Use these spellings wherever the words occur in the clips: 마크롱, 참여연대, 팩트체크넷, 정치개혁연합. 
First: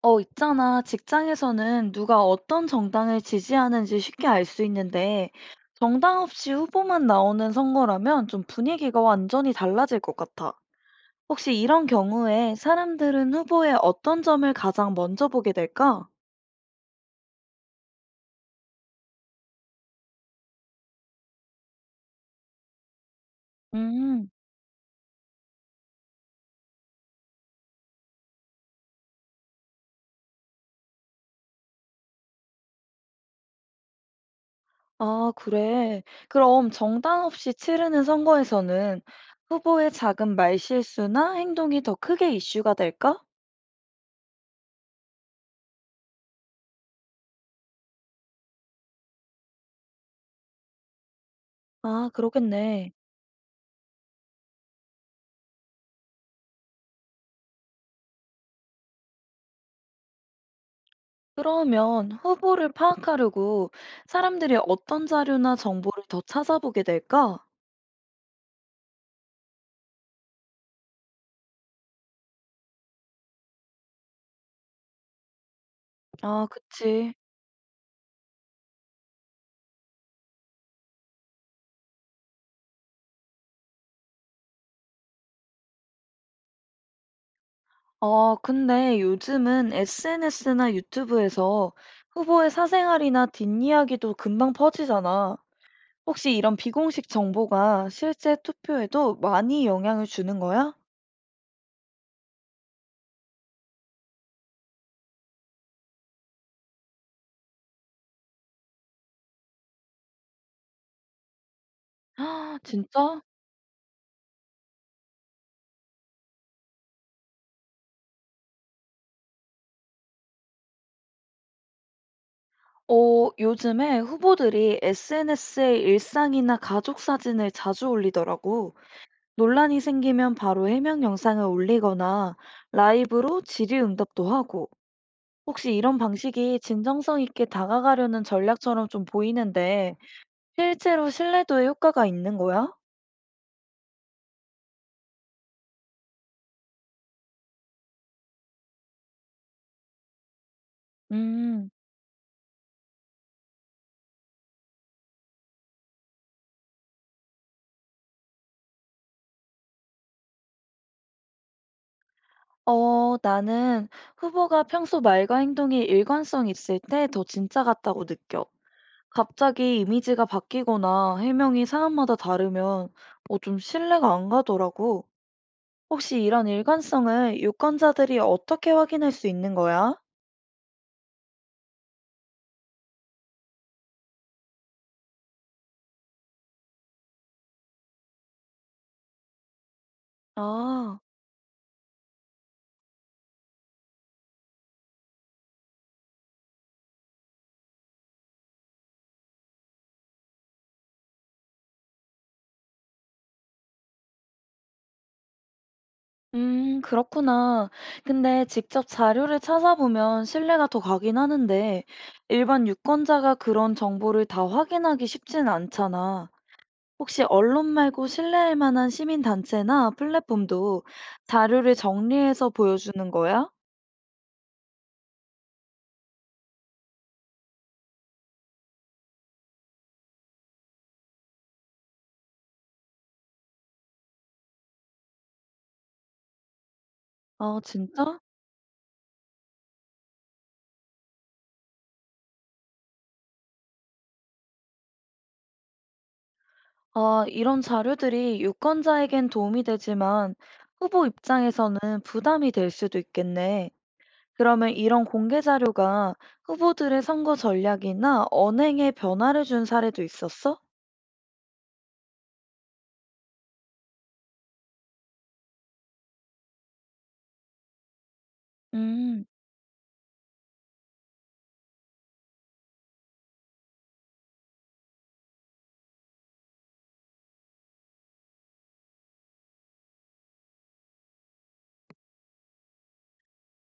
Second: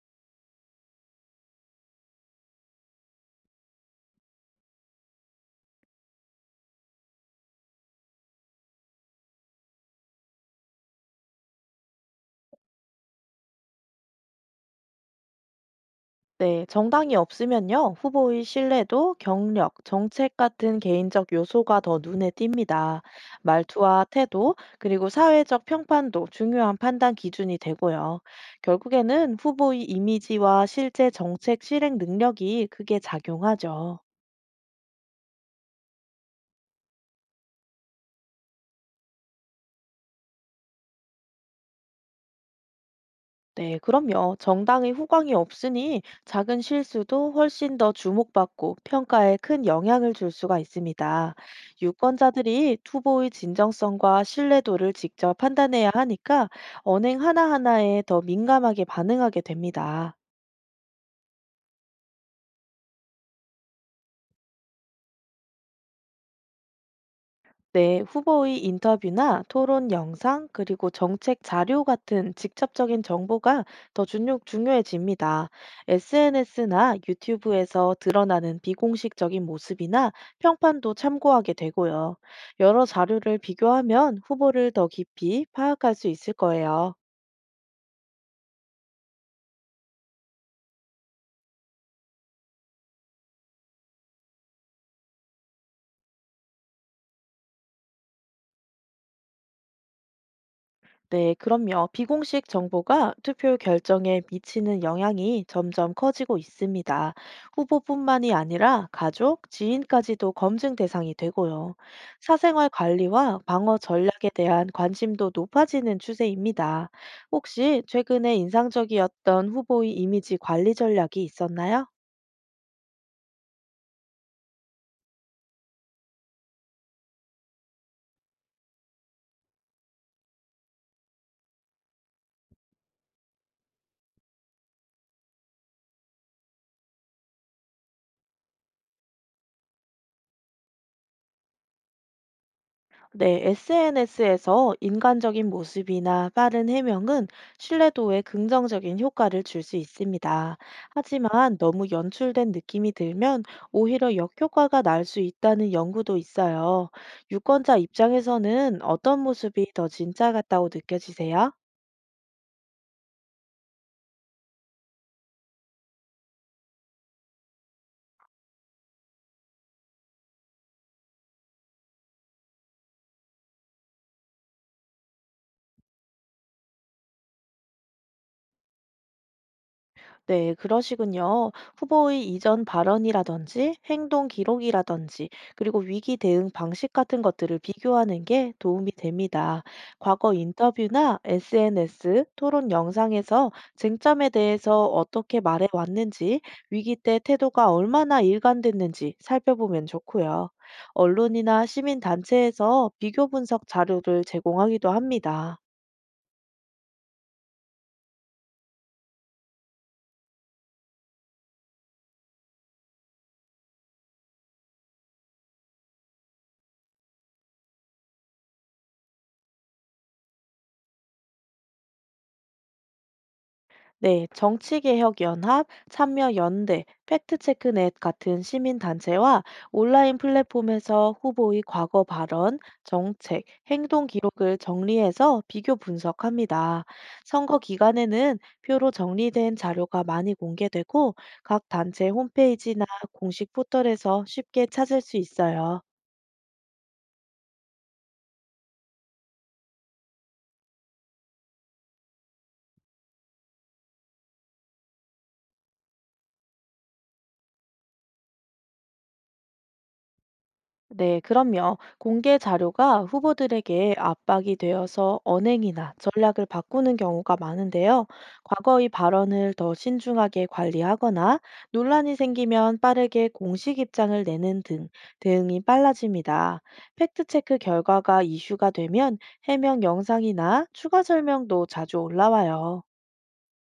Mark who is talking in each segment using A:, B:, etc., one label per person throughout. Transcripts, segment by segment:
A: 있잖아. 직장에서는 누가 어떤 정당을 지지하는지 쉽게 알 수 있는데, 정당 없이 후보만 나오는 선거라면 좀 분위기가 완전히 달라질 것 같아. 혹시 이런 경우에 사람들은 후보의 어떤 점을 가장 먼저 보게 될까?
B: 네, 정당이 없으면요, 후보의 신뢰도, 경력, 정책 같은 개인적 요소가 더 눈에 띕니다. 말투와
A: 음,
B: 태도, 그리고 사회적 평판도 중요한 판단 기준이 되고요. 결국에는 후보의 이미지와 실제 정책 실행 능력이 크게 작용하죠.
A: 아, 그래. 그럼 정당 없이 치르는 선거에서는 후보의 작은 말실수나 행동이 더 크게 이슈가 될까?
B: 네, 그럼요. 정당의 후광이 없으니 작은 실수도 훨씬 더 주목받고 평가에 큰 영향을 줄 수가 있습니다.
A: 아,
B: 유권자들이
A: 그러겠네.
B: 투보의 진정성과 신뢰도를 직접 판단해야 하니까 언행 하나하나에 더 민감하게 반응하게 됩니다.
A: 그러면 후보를 파악하려고 사람들이 어떤 자료나 정보를 더 찾아보게 될까?
B: 네, 후보의 인터뷰나 토론 영상, 그리고 정책 자료 같은 직접적인 정보가 중요해집니다.
A: 아,
B: SNS나
A: 그치.
B: 유튜브에서 드러나는 비공식적인 모습이나 평판도 참고하게 되고요. 여러 자료를 비교하면 후보를 더 깊이 파악할 수 있을 거예요.
A: 아, 근데 요즘은 SNS나 유튜브에서 후보의 사생활이나 뒷이야기도 금방 퍼지잖아. 혹시 이런 비공식 정보가 실제 투표에도 많이 영향을 주는 거야?
B: 네, 그럼요. 비공식 정보가 투표 결정에 미치는 영향이 점점 커지고 있습니다. 후보뿐만이 아니라 가족, 지인까지도 검증 대상이 되고요.
A: 아,
B: 사생활
A: 진짜?
B: 관리와 방어 전략에 대한 관심도 높아지는 추세입니다. 혹시 최근에 인상적이었던 후보의 이미지 관리 전략이 있었나요?
A: 요즘에 후보들이 SNS에 일상이나 가족 사진을 자주 올리더라고. 논란이 생기면 바로 해명 영상을 올리거나 라이브로 질의 응답도 하고 혹시 이런 방식이 진정성 있게 다가가려는 전략처럼 좀 보이는데 실제로 신뢰도에 효과가 있는 거야?
B: 네, SNS에서 인간적인 모습이나 빠른 해명은 신뢰도에 긍정적인 효과를 줄 수 있습니다. 하지만
A: 음,
B: 너무 연출된 느낌이 들면 오히려 역효과가 날 수 있다는 연구도 있어요. 유권자 입장에서는 어떤 모습이 더 진짜 같다고 느껴지세요?
A: 나는 후보가 평소 말과 행동이 일관성 있을 때 더 진짜 같다고 느껴. 갑자기 이미지가 바뀌거나 해명이 사람마다 다르면 좀 신뢰가 안 가더라고. 혹시 이런 일관성을 유권자들이 어떻게 확인할 수 있는 거야?
B: 네, 그러시군요. 후보의 이전 발언이라든지 행동 기록이라든지 그리고 위기 대응 방식 같은 것들을 비교하는 게 도움이 됩니다. 과거
A: 아,
B: 인터뷰나 SNS, 토론 영상에서 쟁점에 대해서 어떻게 말해왔는지, 위기 때 태도가 얼마나 일관됐는지 살펴보면 좋고요. 언론이나 시민단체에서 비교 분석 자료를 제공하기도 합니다.
A: 그렇구나. 근데 직접 자료를 찾아보면 신뢰가 더 가긴 하는데, 일반 유권자가 그런 정보를 다 확인하기 쉽진 않잖아. 혹시 언론 말고 신뢰할 만한 시민단체나 플랫폼도 자료를 정리해서 보여주는 거야?
B: 네, 정치개혁연합, 참여연대, 팩트체크넷 같은 시민단체와 온라인 플랫폼에서 후보의 과거 발언, 정책, 행동 기록을 정리해서 비교 분석합니다. 선거
A: 아, 진짜?
B: 기간에는 표로 정리된 자료가 많이 공개되고 각 단체 홈페이지나 공식 포털에서 쉽게 찾을 수 있어요.
A: 아, 이런 자료들이 유권자에겐 도움이 되지만 후보 입장에서는 부담이 될 수도 있겠네. 그러면 이런 공개 자료가 후보들의 선거 전략이나 언행에 변화를 준 사례도 있었어?
B: 네, 그럼요. 공개 자료가 후보들에게 압박이 되어서 언행이나 전략을 바꾸는 경우가 많은데요. 과거의
A: 음,
B: 발언을 더 신중하게 관리하거나 논란이 생기면 빠르게 공식 입장을 내는 등 대응이 빨라집니다. 팩트체크 결과가 이슈가 되면 해명 영상이나 추가 설명도 자주 올라와요.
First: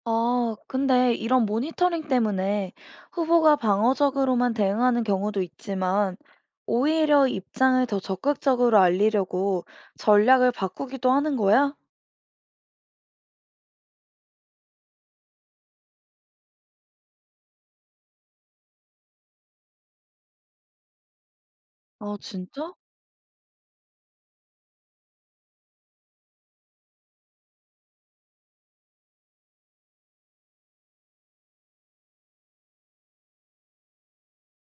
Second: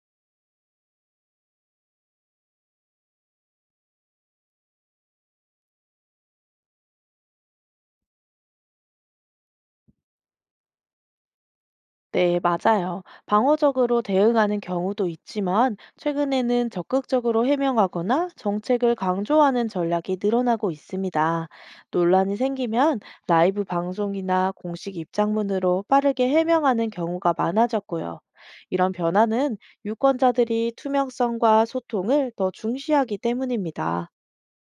A: 아, 근데 이런 모니터링 때문에 후보가 방어적으로만 대응하는 경우도 있지만 오히려 입장을 더 적극적으로 알리려고 전략을 바꾸기도 하는 거야?
B: 네, 맞아요. 방어적으로 대응하는 경우도 있지만, 최근에는 적극적으로 해명하거나 정책을 강조하는 전략이 늘어나고 있습니다.
A: 아,
B: 논란이
A: 진짜?
B: 생기면 라이브 방송이나 공식 입장문으로 빠르게 해명하는 경우가 많아졌고요. 이런 변화는 유권자들이 투명성과 소통을 더 중시하기 때문입니다.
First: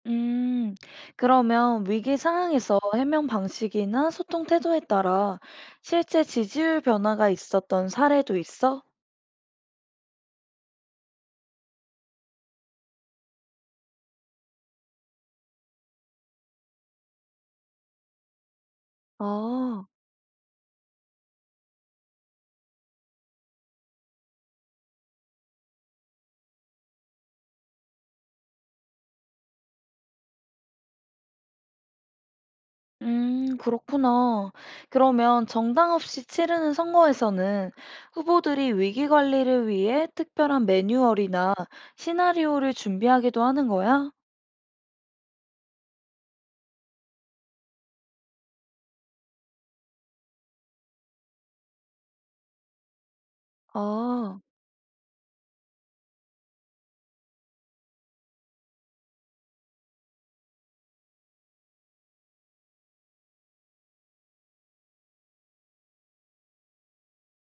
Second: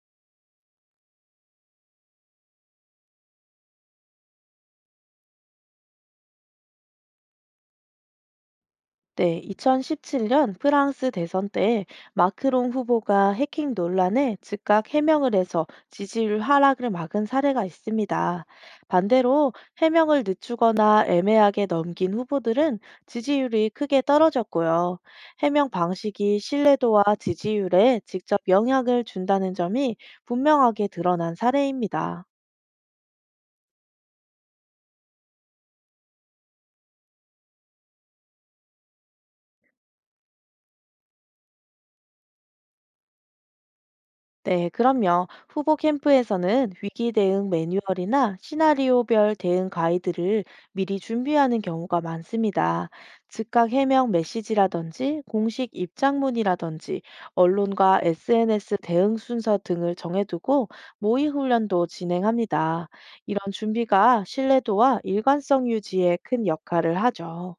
A: 음, 그러면 위기 상황에서 해명 방식이나 소통 태도에 따라 실제 지지율 변화가 있었던 사례도 있어?
B: 네, 2017년 프랑스 대선 때 마크롱 후보가 해킹 논란에 즉각 해명을 해서 지지율 하락을 막은 사례가 있습니다. 반대로
A: 아,
B: 해명을 늦추거나 애매하게 넘긴 후보들은 지지율이 크게 떨어졌고요. 해명 방식이 신뢰도와 지지율에 직접 영향을 준다는 점이 분명하게 드러난 사례입니다.
A: 그렇구나. 그러면 정당 없이 치르는 선거에서는 후보들이 위기 관리를 위해 특별한 매뉴얼이나 시나리오를 준비하기도 하는 거야?
B: 네, 그럼요. 후보 캠프에서는 위기 대응 매뉴얼이나 시나리오별 대응 가이드를 미리 준비하는 경우가 많습니다. 즉각 해명
A: 아.
B: 메시지라든지 공식 입장문이라든지 언론과 SNS 대응 순서 등을 정해두고 모의 훈련도 진행합니다. 이런 준비가 신뢰도와 일관성 유지에 큰 역할을 하죠.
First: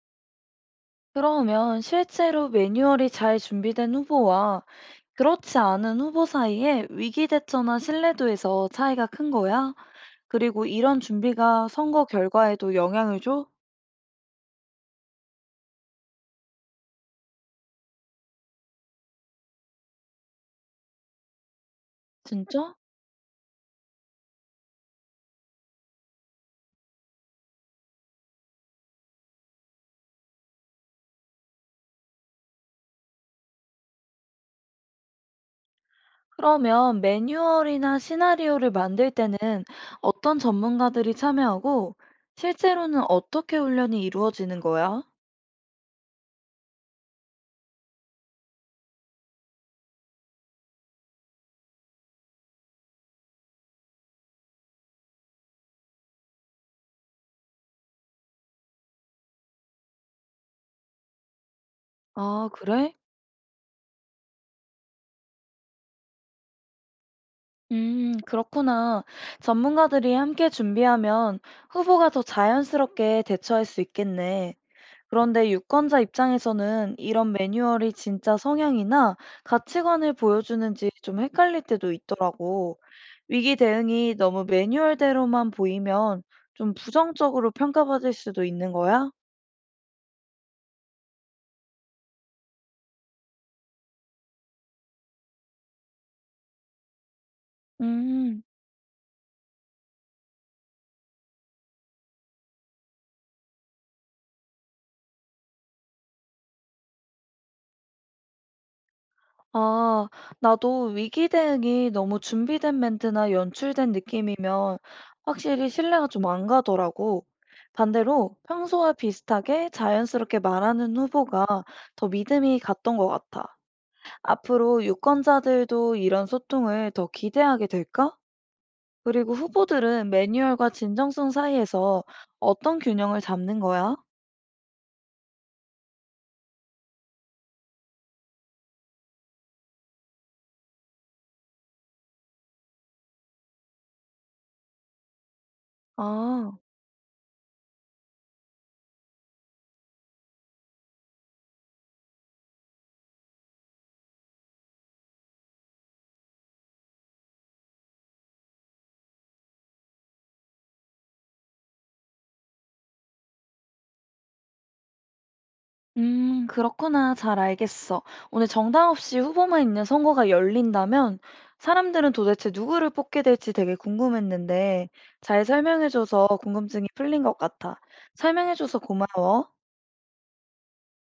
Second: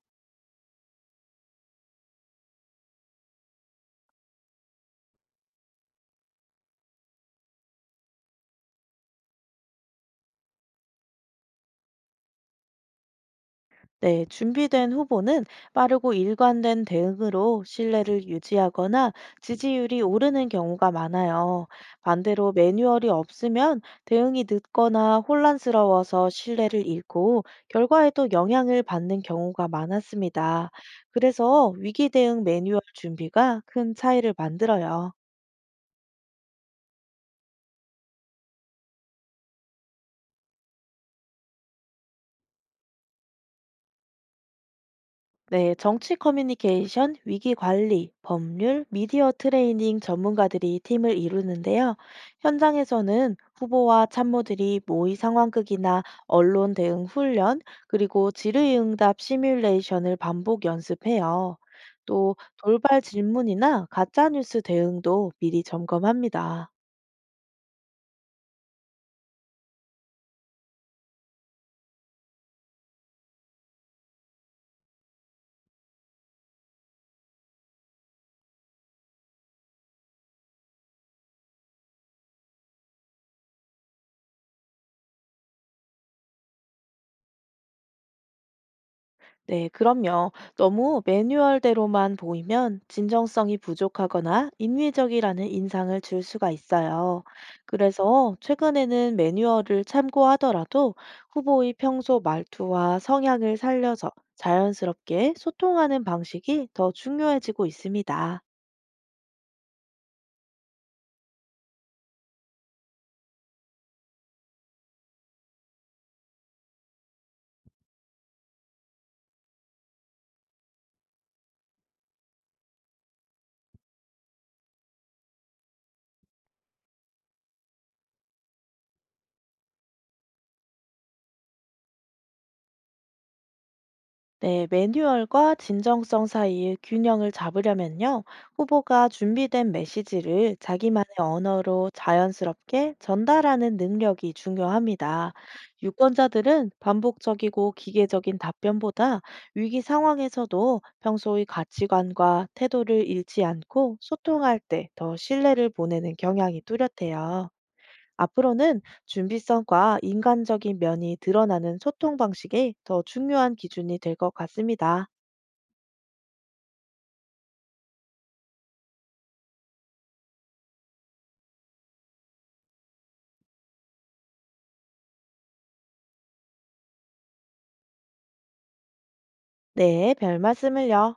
A: 그러면 실제로 매뉴얼이 잘 준비된 후보와 그렇지 않은 후보 사이에 위기 대처나 신뢰도에서 차이가 큰 거야? 그리고 이런 준비가 선거 결과에도 영향을 줘?
B: 네, 준비된 후보는 빠르고 일관된 대응으로 신뢰를 유지하거나 지지율이 오르는 경우가 많아요. 반대로
A: 진짜?
B: 매뉴얼이 없으면 대응이 늦거나 혼란스러워서 신뢰를 잃고 결과에도 영향을 받는 경우가 많았습니다. 그래서 위기 대응 매뉴얼 준비가 큰 차이를 만들어요.
A: 그러면 매뉴얼이나 시나리오를 만들 때는 어떤 전문가들이 참여하고 실제로는 어떻게 훈련이 이루어지는 거야?
B: 네, 정치 커뮤니케이션, 위기 관리, 법률, 미디어 트레이닝 전문가들이 팀을 이루는데요. 현장에서는 후보와 참모들이 모의 상황극이나 언론 대응 훈련, 그리고 질의응답 시뮬레이션을 반복 연습해요. 또
A: 아, 그래?
B: 돌발 질문이나 가짜뉴스 대응도 미리 점검합니다.
A: 그렇구나. 전문가들이 함께 준비하면 후보가 더 자연스럽게 대처할 수 있겠네. 그런데 유권자 입장에서는 이런 매뉴얼이 진짜 성향이나 가치관을 보여주는지 좀 헷갈릴 때도 있더라고. 위기 대응이 너무 매뉴얼대로만 보이면 좀 부정적으로 평가받을 수도 있는 거야?
B: 네, 그럼요. 너무 매뉴얼대로만 보이면 진정성이 부족하거나 인위적이라는 인상을 줄 수가 있어요. 그래서
A: 음.
B: 최근에는 매뉴얼을 참고하더라도 후보의 평소 말투와 성향을 살려서 자연스럽게 소통하는 방식이 더 중요해지고 있습니다.
A: 아, 나도 위기 대응이 너무 준비된 멘트나 연출된 느낌이면 확실히 신뢰가 좀 안 가더라고. 반대로 평소와 비슷하게 자연스럽게 말하는 후보가 더 믿음이 갔던 것 같아. 앞으로 유권자들도 이런 소통을 더 기대하게 될까? 그리고 후보들은 매뉴얼과 진정성 사이에서 어떤 균형을 잡는 거야?
B: 네, 매뉴얼과 진정성 사이의 균형을 잡으려면요, 후보가 준비된 메시지를 자기만의 언어로 자연스럽게 전달하는 능력이 중요합니다.
A: 아.
B: 유권자들은 반복적이고 기계적인 답변보다 위기 상황에서도 평소의 가치관과 태도를 잃지 않고 소통할 때 더 신뢰를 보내는 경향이 뚜렷해요. 앞으로는 준비성과 인간적인 면이 드러나는 소통 방식이 더 중요한 기준이 될 것 같습니다.
A: 그렇구나. 잘 알겠어. 오늘 정당 없이 후보만 있는 선거가 열린다면 사람들은 도대체 누구를 뽑게 될지 되게 궁금했는데 잘 설명해줘서 궁금증이 풀린 것 같아. 설명해줘서 고마워.
B: 네, 별 말씀을요.